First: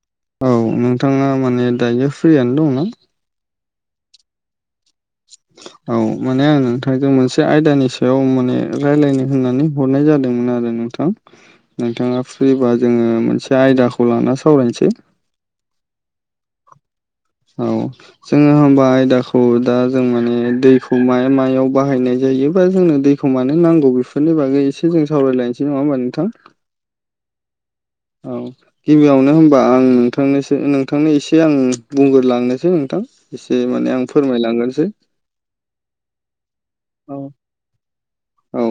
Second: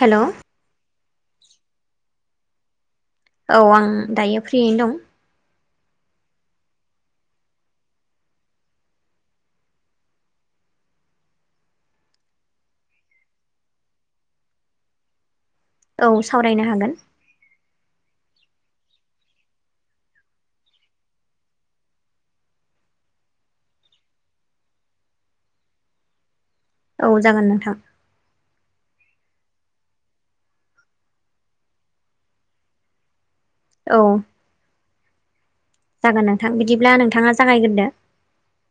Hello औ नोंथाङा माने दायो फ्रियानो दं ना औ आं दायो फ्रियैनो दं [inaudible] औ माने आं नोंथांजों मोनसे आयदानि सायाव माने रायजलायनो होननानै हरनाय जादोंमोन आरो नों थां नोंथाङा फ्रिबा जोङो मोनसे आयदाखौ लाना सावरायनोसै औ सावरायनो हागोन औ जोङो होमबा आयदाखौ दा जों माने दैखौ माया मायाव बाहायनाय जायोबा जोंनो दै दैखौ मानो नांगौ बेफोरनि बागै एसे जों सावरायलायनोसै नङा होमबा नोंथां औ जागोन नोंथां औ गिबियावनो होनबा आं नोंथांनोसो नोंथांनो एसे आं बुंग्रलांनोसै नोंथां एसे माने औ आं फोरमायलांगोनसै औ जागायगोनदा औ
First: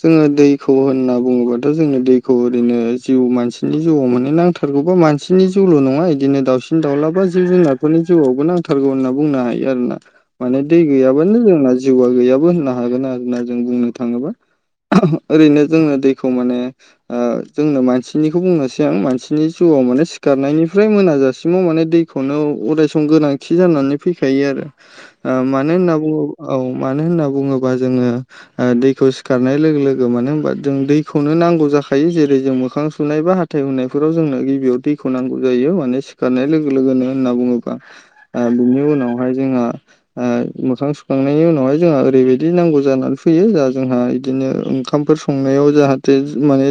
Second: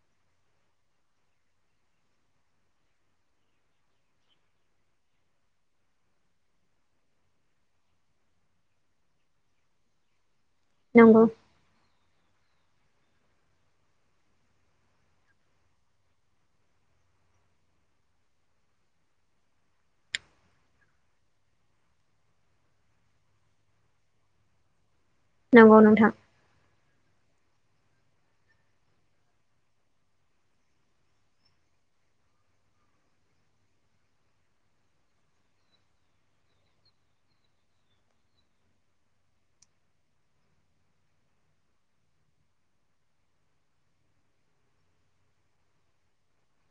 जोङो दैखौ होनना बुङोबाथ' जोङो दैखौ ओरैनो जिउ मानसिनि जिउआव मोनहै नांथार सोरगौबा मानसिनि जिउल' नङा बिदिनो दावउसिन दाउलाबा जिब जुनारफोरनि जिउआवबो नांथारगौ होनना बुंनो हायो आरो ना माने दै नंगौ गैयाबानो जोंना जिउआ गैयाबो होननो हागोन आरोना जों बुंनो थाङोबा ओरैनो जोंङनो दैखौ माने ओ जोंनो मानसिनिखौ बुंनोसै आं मानसिनि जिउआव माने सिखारनायनिफ्राय मोनाजासिमाव माने दै खौनो अराय सम गोनांथि जानानै फैखायो आरो ओ मानो नंगौ होनना नोंथां बुङो औ मानो होनना बुङोबा जोङो दैखौ सिखारनाय लोगो लोगो मानो होनबा जों दैखौनो नांगौ जाखायो जेरै जों मोखां सुनायबा फिथाइ होननायफोराव जोंनो गिबियाव दैखौ नांगौ जायो माने सिखारनाय लोगो लोगोनो होनना बुङोब्ला बिनि उनावहाय जोंङहा मोखां सुखांनायनि उनावहाय जोंहा ओरैबायदि नांगौ जानानै फैयो जा जोंहा बिदिनो ओंखामफोर संनायाव जाहाथे माने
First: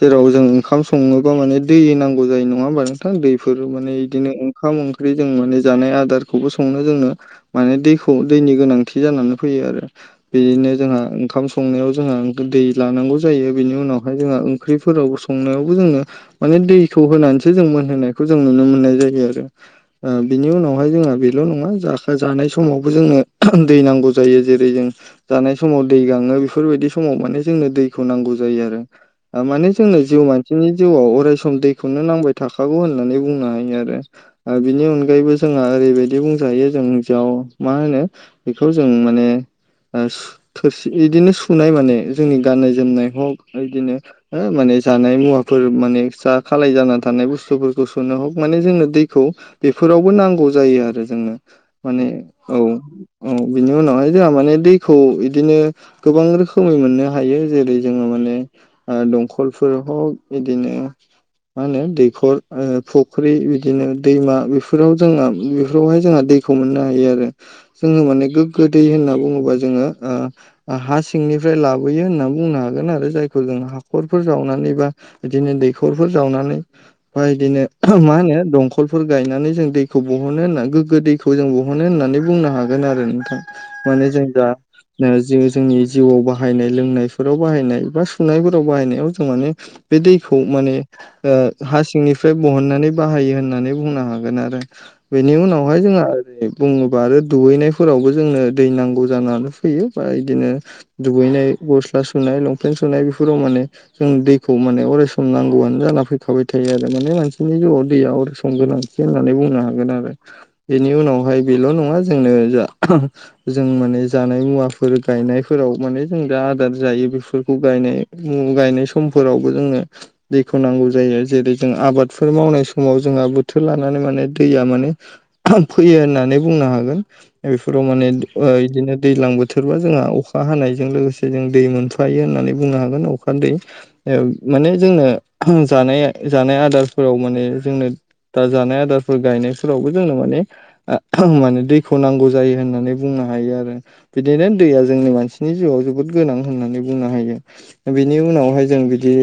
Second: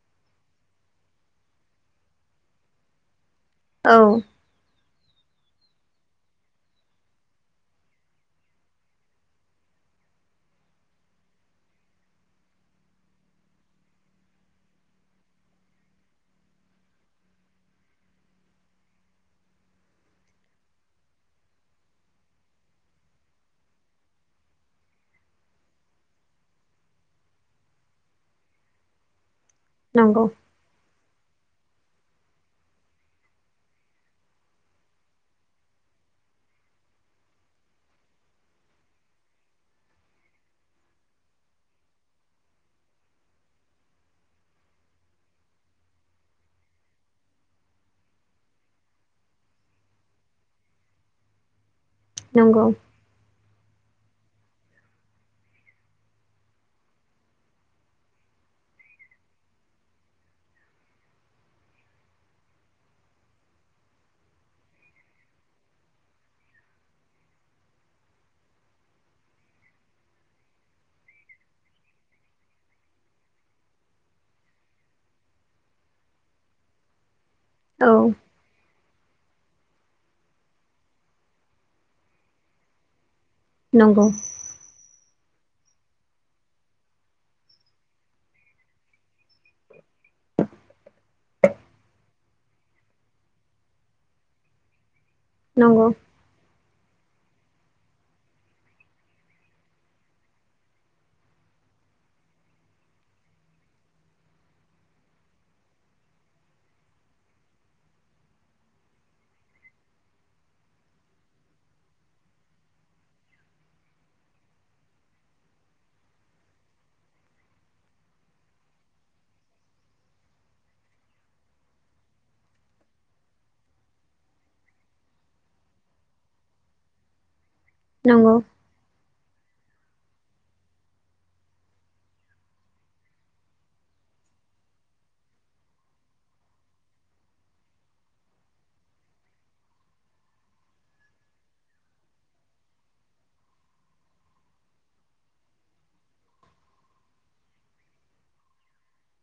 जेराव जों ओंखाम सङोबा माने दै नांगौ जायो नङा होमा नोंथां दैफोर माने औ बिदिनो ओंखाम ओंख्रि जों माने जानाय आदारखौबो संनो जोंनो माने दैखौ दैनि गोनांथि जानानै फैयो आरो बेनो जोंहा ओंखाम संनायाव जोंहा दै लानांगौ जायो बिनि उनावहाय जोंहा ओंख्रिफोराव संनायावबो जोङो माने दैखौ होनानैसो जों मोनहोनायखौ जों नुनो मोननाय जायो आरो बिनि उनावहाय जोंहा बेल' नङा ज जानाय समावबो जोंनो दै नांगौ जायो जेरै जों जानाय समाव दै गाङो बेफोरबायदि समाव माने जोंनो दैखौ नांगौ जायो आरो माने जोंनो नंगौ जिउमानि बिसोरनि जिउआव अराय सम दैखौनो नांबाय थाखागौ होननानै बुंनो हायो आरो आ बिनि अनगायैबो जोंहा ओरैबायदि बुंजायो जों जयाव मा होनो बेखौ जों माने ओ थोरसि बिदिनो सुनाय माने जोंनि गाननाय जोमनाय हक इदिनो हो माने जानाय मुवाफोर माने जा खालाय जानानानै थानाय बुस्थुफोरखौ सोनो हग माने जोंनो दैखौ बेफोरावबो नांगौ जायो आरो जोंनो माने औ नंगौ औ बिनि उनावहाय जोंहा माने दैखौ बिदिनो गोबां रोखोमै मोननो हायो जेरै जोङो माने दंखलफोर ह बिदिनो मा होनो दैखर फुख्रि बिदिनो दैमा बेफोराव जोंहा बेफोरावहाय जोंहा दै खौ मोननो हायो आरो जोङो माने गोग्गो दै होनना बुङोबा जोङो हा सिंनिफ्राय लाबोयो होननानै बुंनो हागोन आरो जायखौ जों हाखरफोर जावनानै बा बिदिनो दैखरफोर जावनानै बमा औ बिदिनो मा होनो दंखल खलफोर गायनानै जों दैखौ बहनो होनना गोग्गो दैखौ जों बहनो होननानै बुंनो हागोन आरो नोंथां नंगौ माने जोंदा जि जोंनि जिउआव बाहायनाय लोंनायफोराव बाहायनाय बा सुनायफोराव बाहायनायाव जों माने बे दैखौ माने खो हा सिंनिफ्राय बहननानै बाहायो होननानै बुंनो हागोन आरो बेनि उनावहाय नंगौ जोंहा ओरै बुङोबा आरो दुगैनायफोरावबो जोंनो दै नांगौ जानानै फैयो बा बिदिनो दुगैनाय गस्ला सुनाय लंपेन्ट सुनाय बेफोराव माने जों दैखौ माने अरायस नांगौआनो जाना फैखाबाय थायो आरो माने मानसिनि जिउआव दैया अरायस गोनां होननानै बुंनो हागोन आरो बेनि उनावहाय बेल' नङा जोंनो जों माने ज गनाय म ज जनाय समफोरावबो जोङो दैखौ नांगौ जायो जेरै जों आबादफोर मावनाय समाव जोंहा बोथोर लानानै माने दैया माने फैयो होननानै बुंनो हागोन बेफोराव माने नंगौ बिदिनो दैज्लां बोथोरबा जोंहा अखा हानायजों लोगोसे जों दै मोनफायो होननानै बुंनो हागोन अखा दै। माने जोंनो जानाय जानाय आदारफोराव माने जोंनो दा जानाय आदारफोर गायनायफोरावबो जोंनो माने माने दैखौ नांगौ जायो होननानै बुंनो हायो आरो। बिदिनो दैया जोंनि मानसिनि जिउआव जोबोद गोनां होननानै बुंनो हायो। बिनि उनावहाय जों बिदि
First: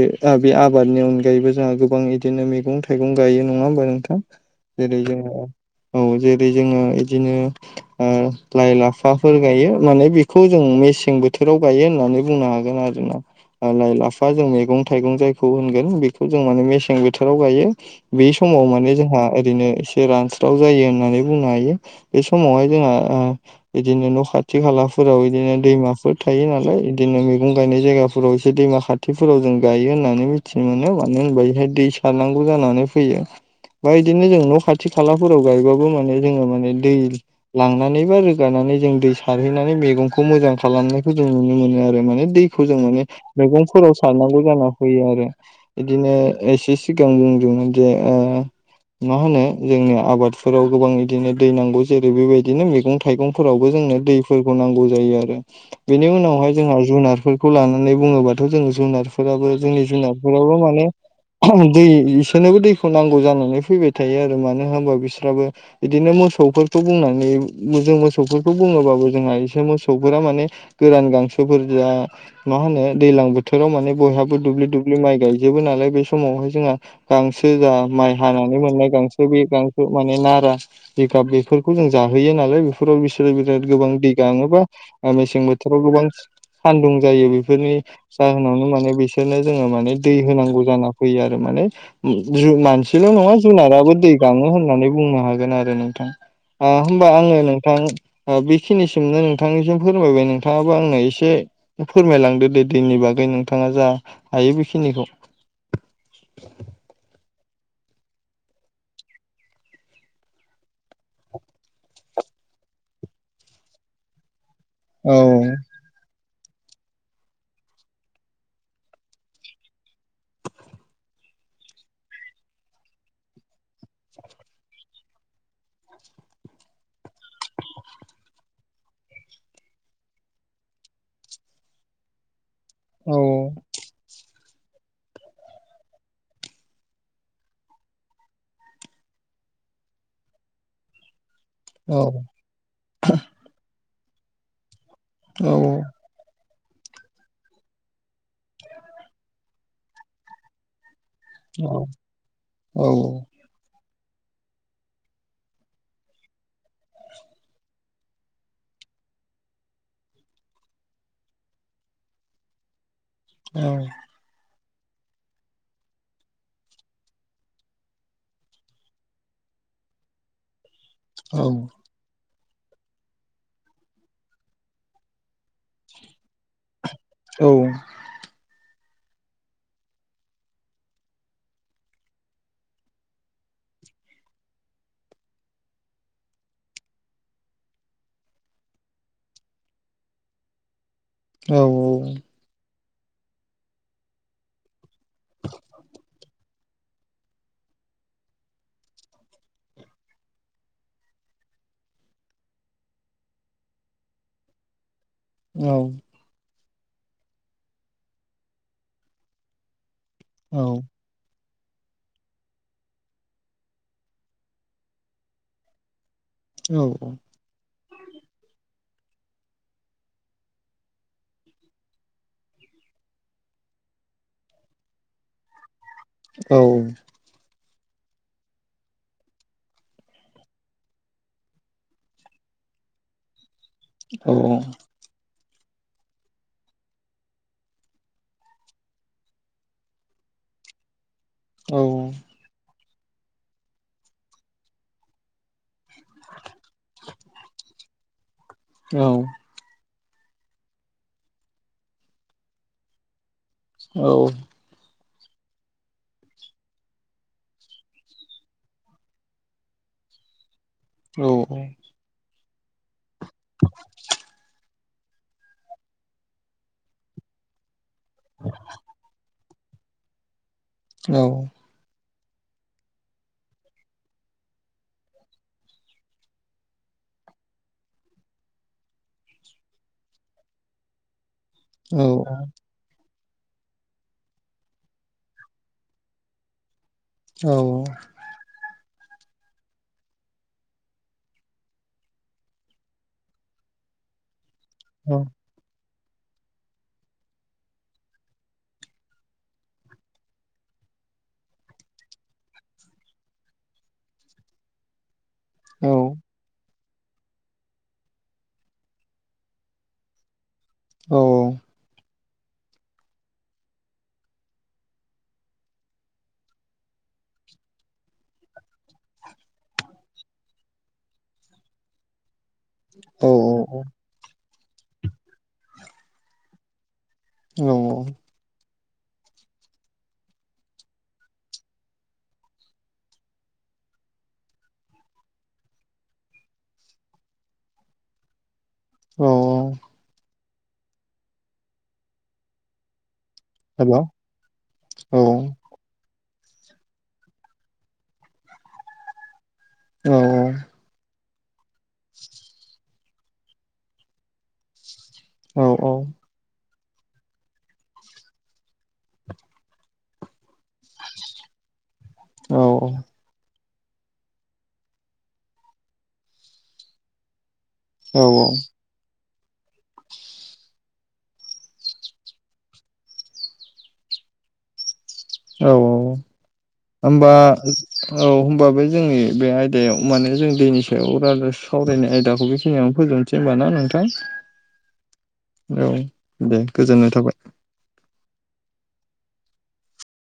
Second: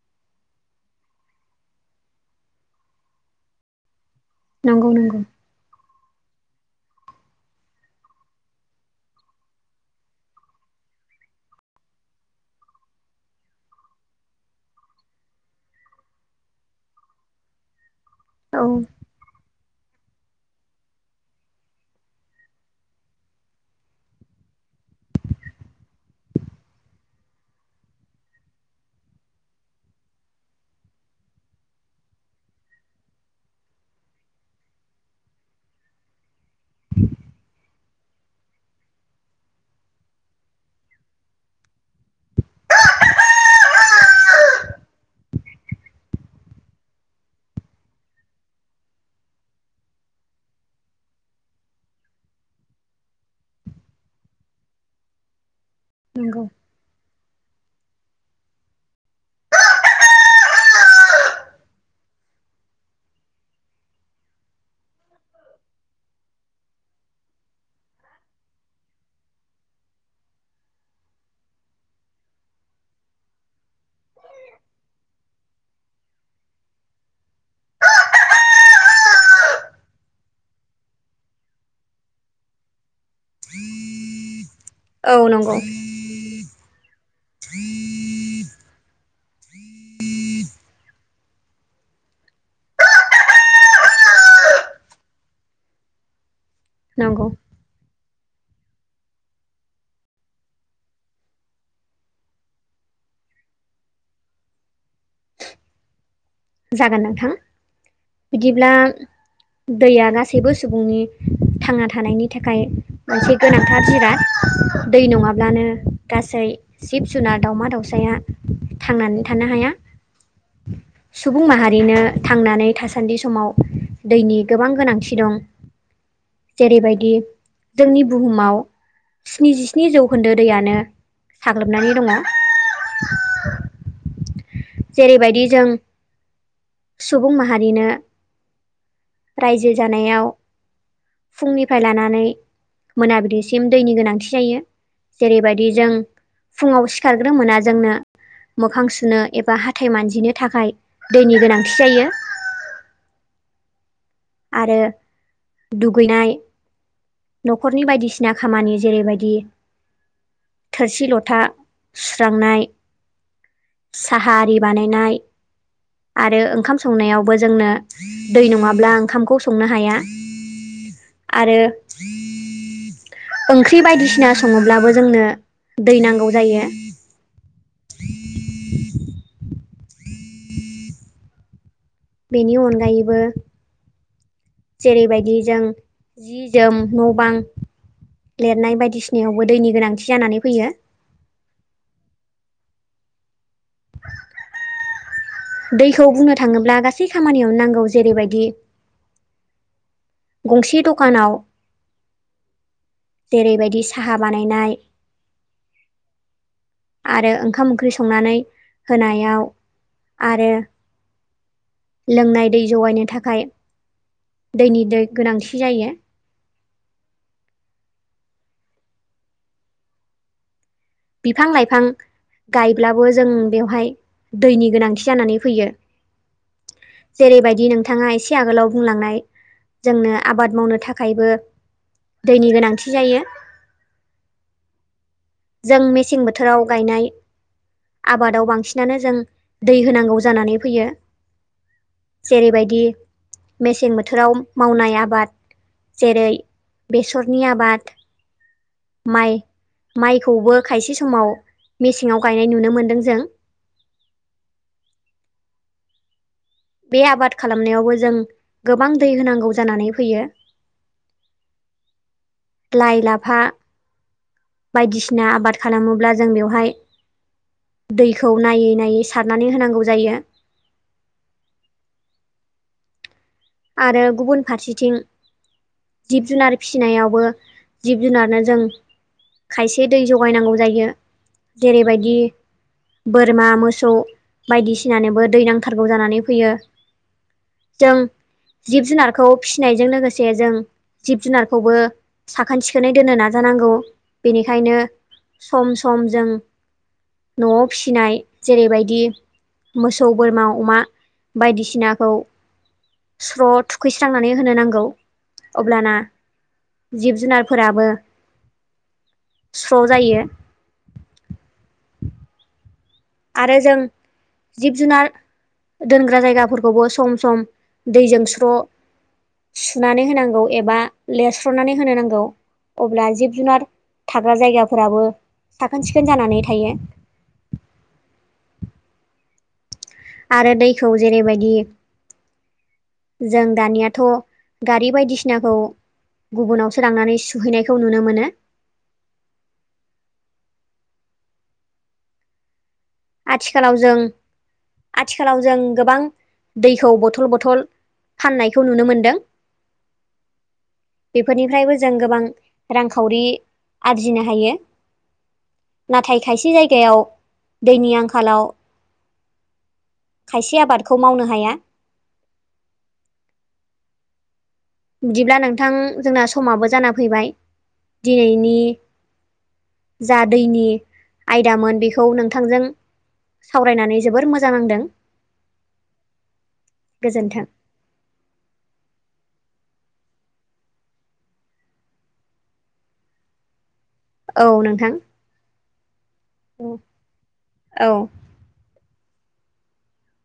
बे आबादनि अनगायैबो जोंहा गोबां बिदिनो मैगं था थाइगं गायो नङा होमबा नोंथां? नंगौ जेरै नंगौ जोङो औ जेरै जोङो बिदिनो लाइ लाफा फोर गायो माने बेखौ जों मेसें बोथोराव गायो होननानै बुंनो हागोन आरो ना। लाइ लाफा जों मैगं थाइगं जायखौ होनगोन बेखौ जों माने मेसें बोथोराव गायो। बे समाव औ माने जोंहा ओरैनो एस से रानस्राव जायो होननानै बुंनो हायो। बे समावहाय जोंहा बिदिनो न' खाथि खालाफोराव बिदिनो दैमाफोर थायो नालाय बिदिनो मैगं गायनाय जायगाफोराव एसे दैमा खा खाथिफोराव जों गायो होननानै मिथिनो मोनो मानो होनबा बेहाय दै सारनांगौ जानानै फैयो। बा बिदिनो जों न' खाथि खालाफोराव गायबाबो माने जोङो मान दै लांनानै बा रोगानानै जों दै सारहैनानै मैगंखौ मोजां खालामनायखौ जों नुनो मोनो आरो माने दैखौ जों माने मैगंफोराव सारनांगौ जाना फैयो आरो। बिदिनो एसे सिगां बुंदोंमोन जे ओ मा होनो जोंनो आबादफोराव गोबां बिदिनो दै नांगौ जेरै बेबायदिनो मैगं थाइगं फोरावबो जोंनो दैफोरखौ नांगौ जायो आरो बेनि नंगौ उनावहाय जोंहा जुनारफोर खौ लानानै बुङोबाथ' जोंङो जुनारफोराबो जोंनि जुनारफोराबो माने दै बिसोरनोबो दैखौ नांगौ जानानै फैबाय थायो आरो मानो होनबा बिस्राबो इदिनो मोसौफोरखौ बुंनानैो जों मोसौ मोसौफोरखौ बुङोबाबो जोंहा एसे मोसौफोरा माने गोरान गांसोफोर जा मा होनो दैजलां बोथोराव माने बयहाबो दुब्लि दुब्लि माइ गायजोबो नालाय। बे समावहाय जोंहा गांसो जा माइ हानानै मोननाय गांसो बे गांसो माने नारा जिगाब बेफोरखौ जों जाहोयो नालाय फोराव बिसोरो बिराद गोबां दै गाङोबा औ मेसें नंगौ बोथोराव गोबां सान्दुं जायो बेफोरनि जाहोनावनो माने बिसोरनो जोङो माने दै होनांगौ जाना फैयो आरो माने मानसिल' नङा जुनाराबो दै गाङो होननानै बुंनो हागोन आरो नोंथां। आ होमबा नंगौ आङो नों थां बेखिनिसिमनो नोंथांनिसिम फोरमायबाय नोंथाङाबो आंनो एसे फोरमायलांदो दे दैनि बागै नोंथाङा जा हायो बेखिनिखौ। जागोन नोंथां। बिदिब्ला दैया गासैबो सुबुंनि थांना थानायनि थाखाय मोनसे गोनांथार जिराद। दै औ नङाब्लानो गासै जिब जुनार दावमा दावसाया थांनानै थानो हाया। सुबुं माहारिनो थांनानै थासान्दि समाव दैनि गोबां गोनांथि दं। जेरैबायदि जोंनि बुहुमाव स्निजिस्नि जौखोन्दो दैयानो साग्लोबनानै दङ। औ जेरैबायदि जों सुबुं माहारिनो रायजो जानायाव फुंनिफ्राय औ लानानै मोनाबिलिसिम दैनि गोनांथि जायो। औ जेरैबादि जों फुङाव सिखारग्रो मोना जोंनो मोखां सुनो एबा हाथाय मानजिनो थाखाय दैनि औ गोनांथि जायो। औ। आरो दुगैनाय न'खरनि बायदिसिना खामानि जेरैबायदि थोरसि लथा सुस्रांनाय औ साहा आरि बानायनाय आरो ओंखाम संनायावबो जोंनो दै नङाब्लां खामखौ संनो हाया औ आरो ओंख्रि बायदिसिना सङोब्लाबो जोंनो दै नांगौ जायो औ बेनि अनगायैबो जेरैबायदि जों जि जोम न' बां लिरनाय बायदिसिनायावबो दैनि गोनांथि जानानै फैयो औ औ औ दैखौ बुंनो थाङोब्ला गासै खामानियावनो नांगौ जेरैबायदि गंसे दकानाव देरैबायदि साहा बानायनाय औ आरो ओंखाम ओंख्रि संनानै होनायाव आरो लोंनाय दै जगायनो थाखाय दैनि दै गोनांथि जायो। औ औ बिफां लाइफां गायब्लाबो जों बेवहाय दैनि गोनांथि जानानै फैयो औ जेरैबायदि नोंथाङा एसे आगोलाव बुंलांनाय जोंनो आबाद मावनो थाखायबो दैनि गोनांथि जायो औ औ जों मेसें बोथोराव गायनाय आबादाव बांसिनानो जों दै होनांगौ जानानै फैयो औ जेरैबायदि मेसें बोथोराव मावनाय आबाद जेरै बेसरनि आबाद औ माइ माइखौबो खायसे समाव मेसेंआव गायनाय नुनो मोन्दों जों औ बे आबाद खालामनायावबो जों गोबां दै होनांगौ जानानै फैयो औ औ लाइ लाफा बायदिसिना आबाद खालामोब्ला जों बेवहाय दैखौ नायै नायै सारनानै होनांगौ जायो औ आरो गुबुन फारसेथिं जिब जुनार फिसिनायावबो जिब जुनारनो जों खायसे दै जगायनांगौ जायो जेरैबायदि बोरमा मोसौ बायदिसिनानोबो दै नांथारगौ जानानै फैयो जों औ जिब जुनारखौ फिसिनायजों लोगोसे जों जिब जुनारखौबो साखोन सिखोनै दोननो नाजानांगौ बेनिखायनो औ सम सम जों न'आव फिनाय जेरैबायदि मोसौ बोरमा अमा बायदिसिनाखौ स्र' थुखैस्रांनानै होनो नांगौ अब्लाना जिब जुनारफोराबो सु्र' जायो औ आरो जों जिब जुनार दोनग्रा जायगाफोरखौबो सम सम दैजों स्र' सुनानै होनांगौ एबा लिरस्र'नानै होनो नांगौ अब्ला जिब जुनार थाग्रा जायगाफोराबो साखोन सिखोन जानानै थायो औ आरो दैखौ जेरैबायदि जों दानियाथ' गारि बायदिसिनाखौ गुबुनावसो लांनानै सुहैनायखौ नुनो मोनो औ आथिखालाव जों आथिखालाव जों गोबां दैखौ बथल बथल फाननायखौ नुनो मोनदों औ औ बेफोरनिफ्रायबो जों गोबां रांखावरि आरजिनो हायो नाथाय खायसे जायगायाव दैनि आंखालाव खायसे आबादखौ मावनो हाया औ औ बिदिब्ला नोंथां जोंना समाबो जाना फैबाय दिनैनि जा दैनि आयदामोन बेखौ नोंथांजों सावरायनानै जोबोर मोजां नांदों औ औ होमबा गोजोन्थों औ होनोमबाबो जोंनि बे आयदायाव माने जों दैनि सायाव सावरायनाय आयदाखौ बेखिनियावनो फोबनोस होनबा ना नोंथां औ नोंथां औ दे गोजोननाय थाबाय औ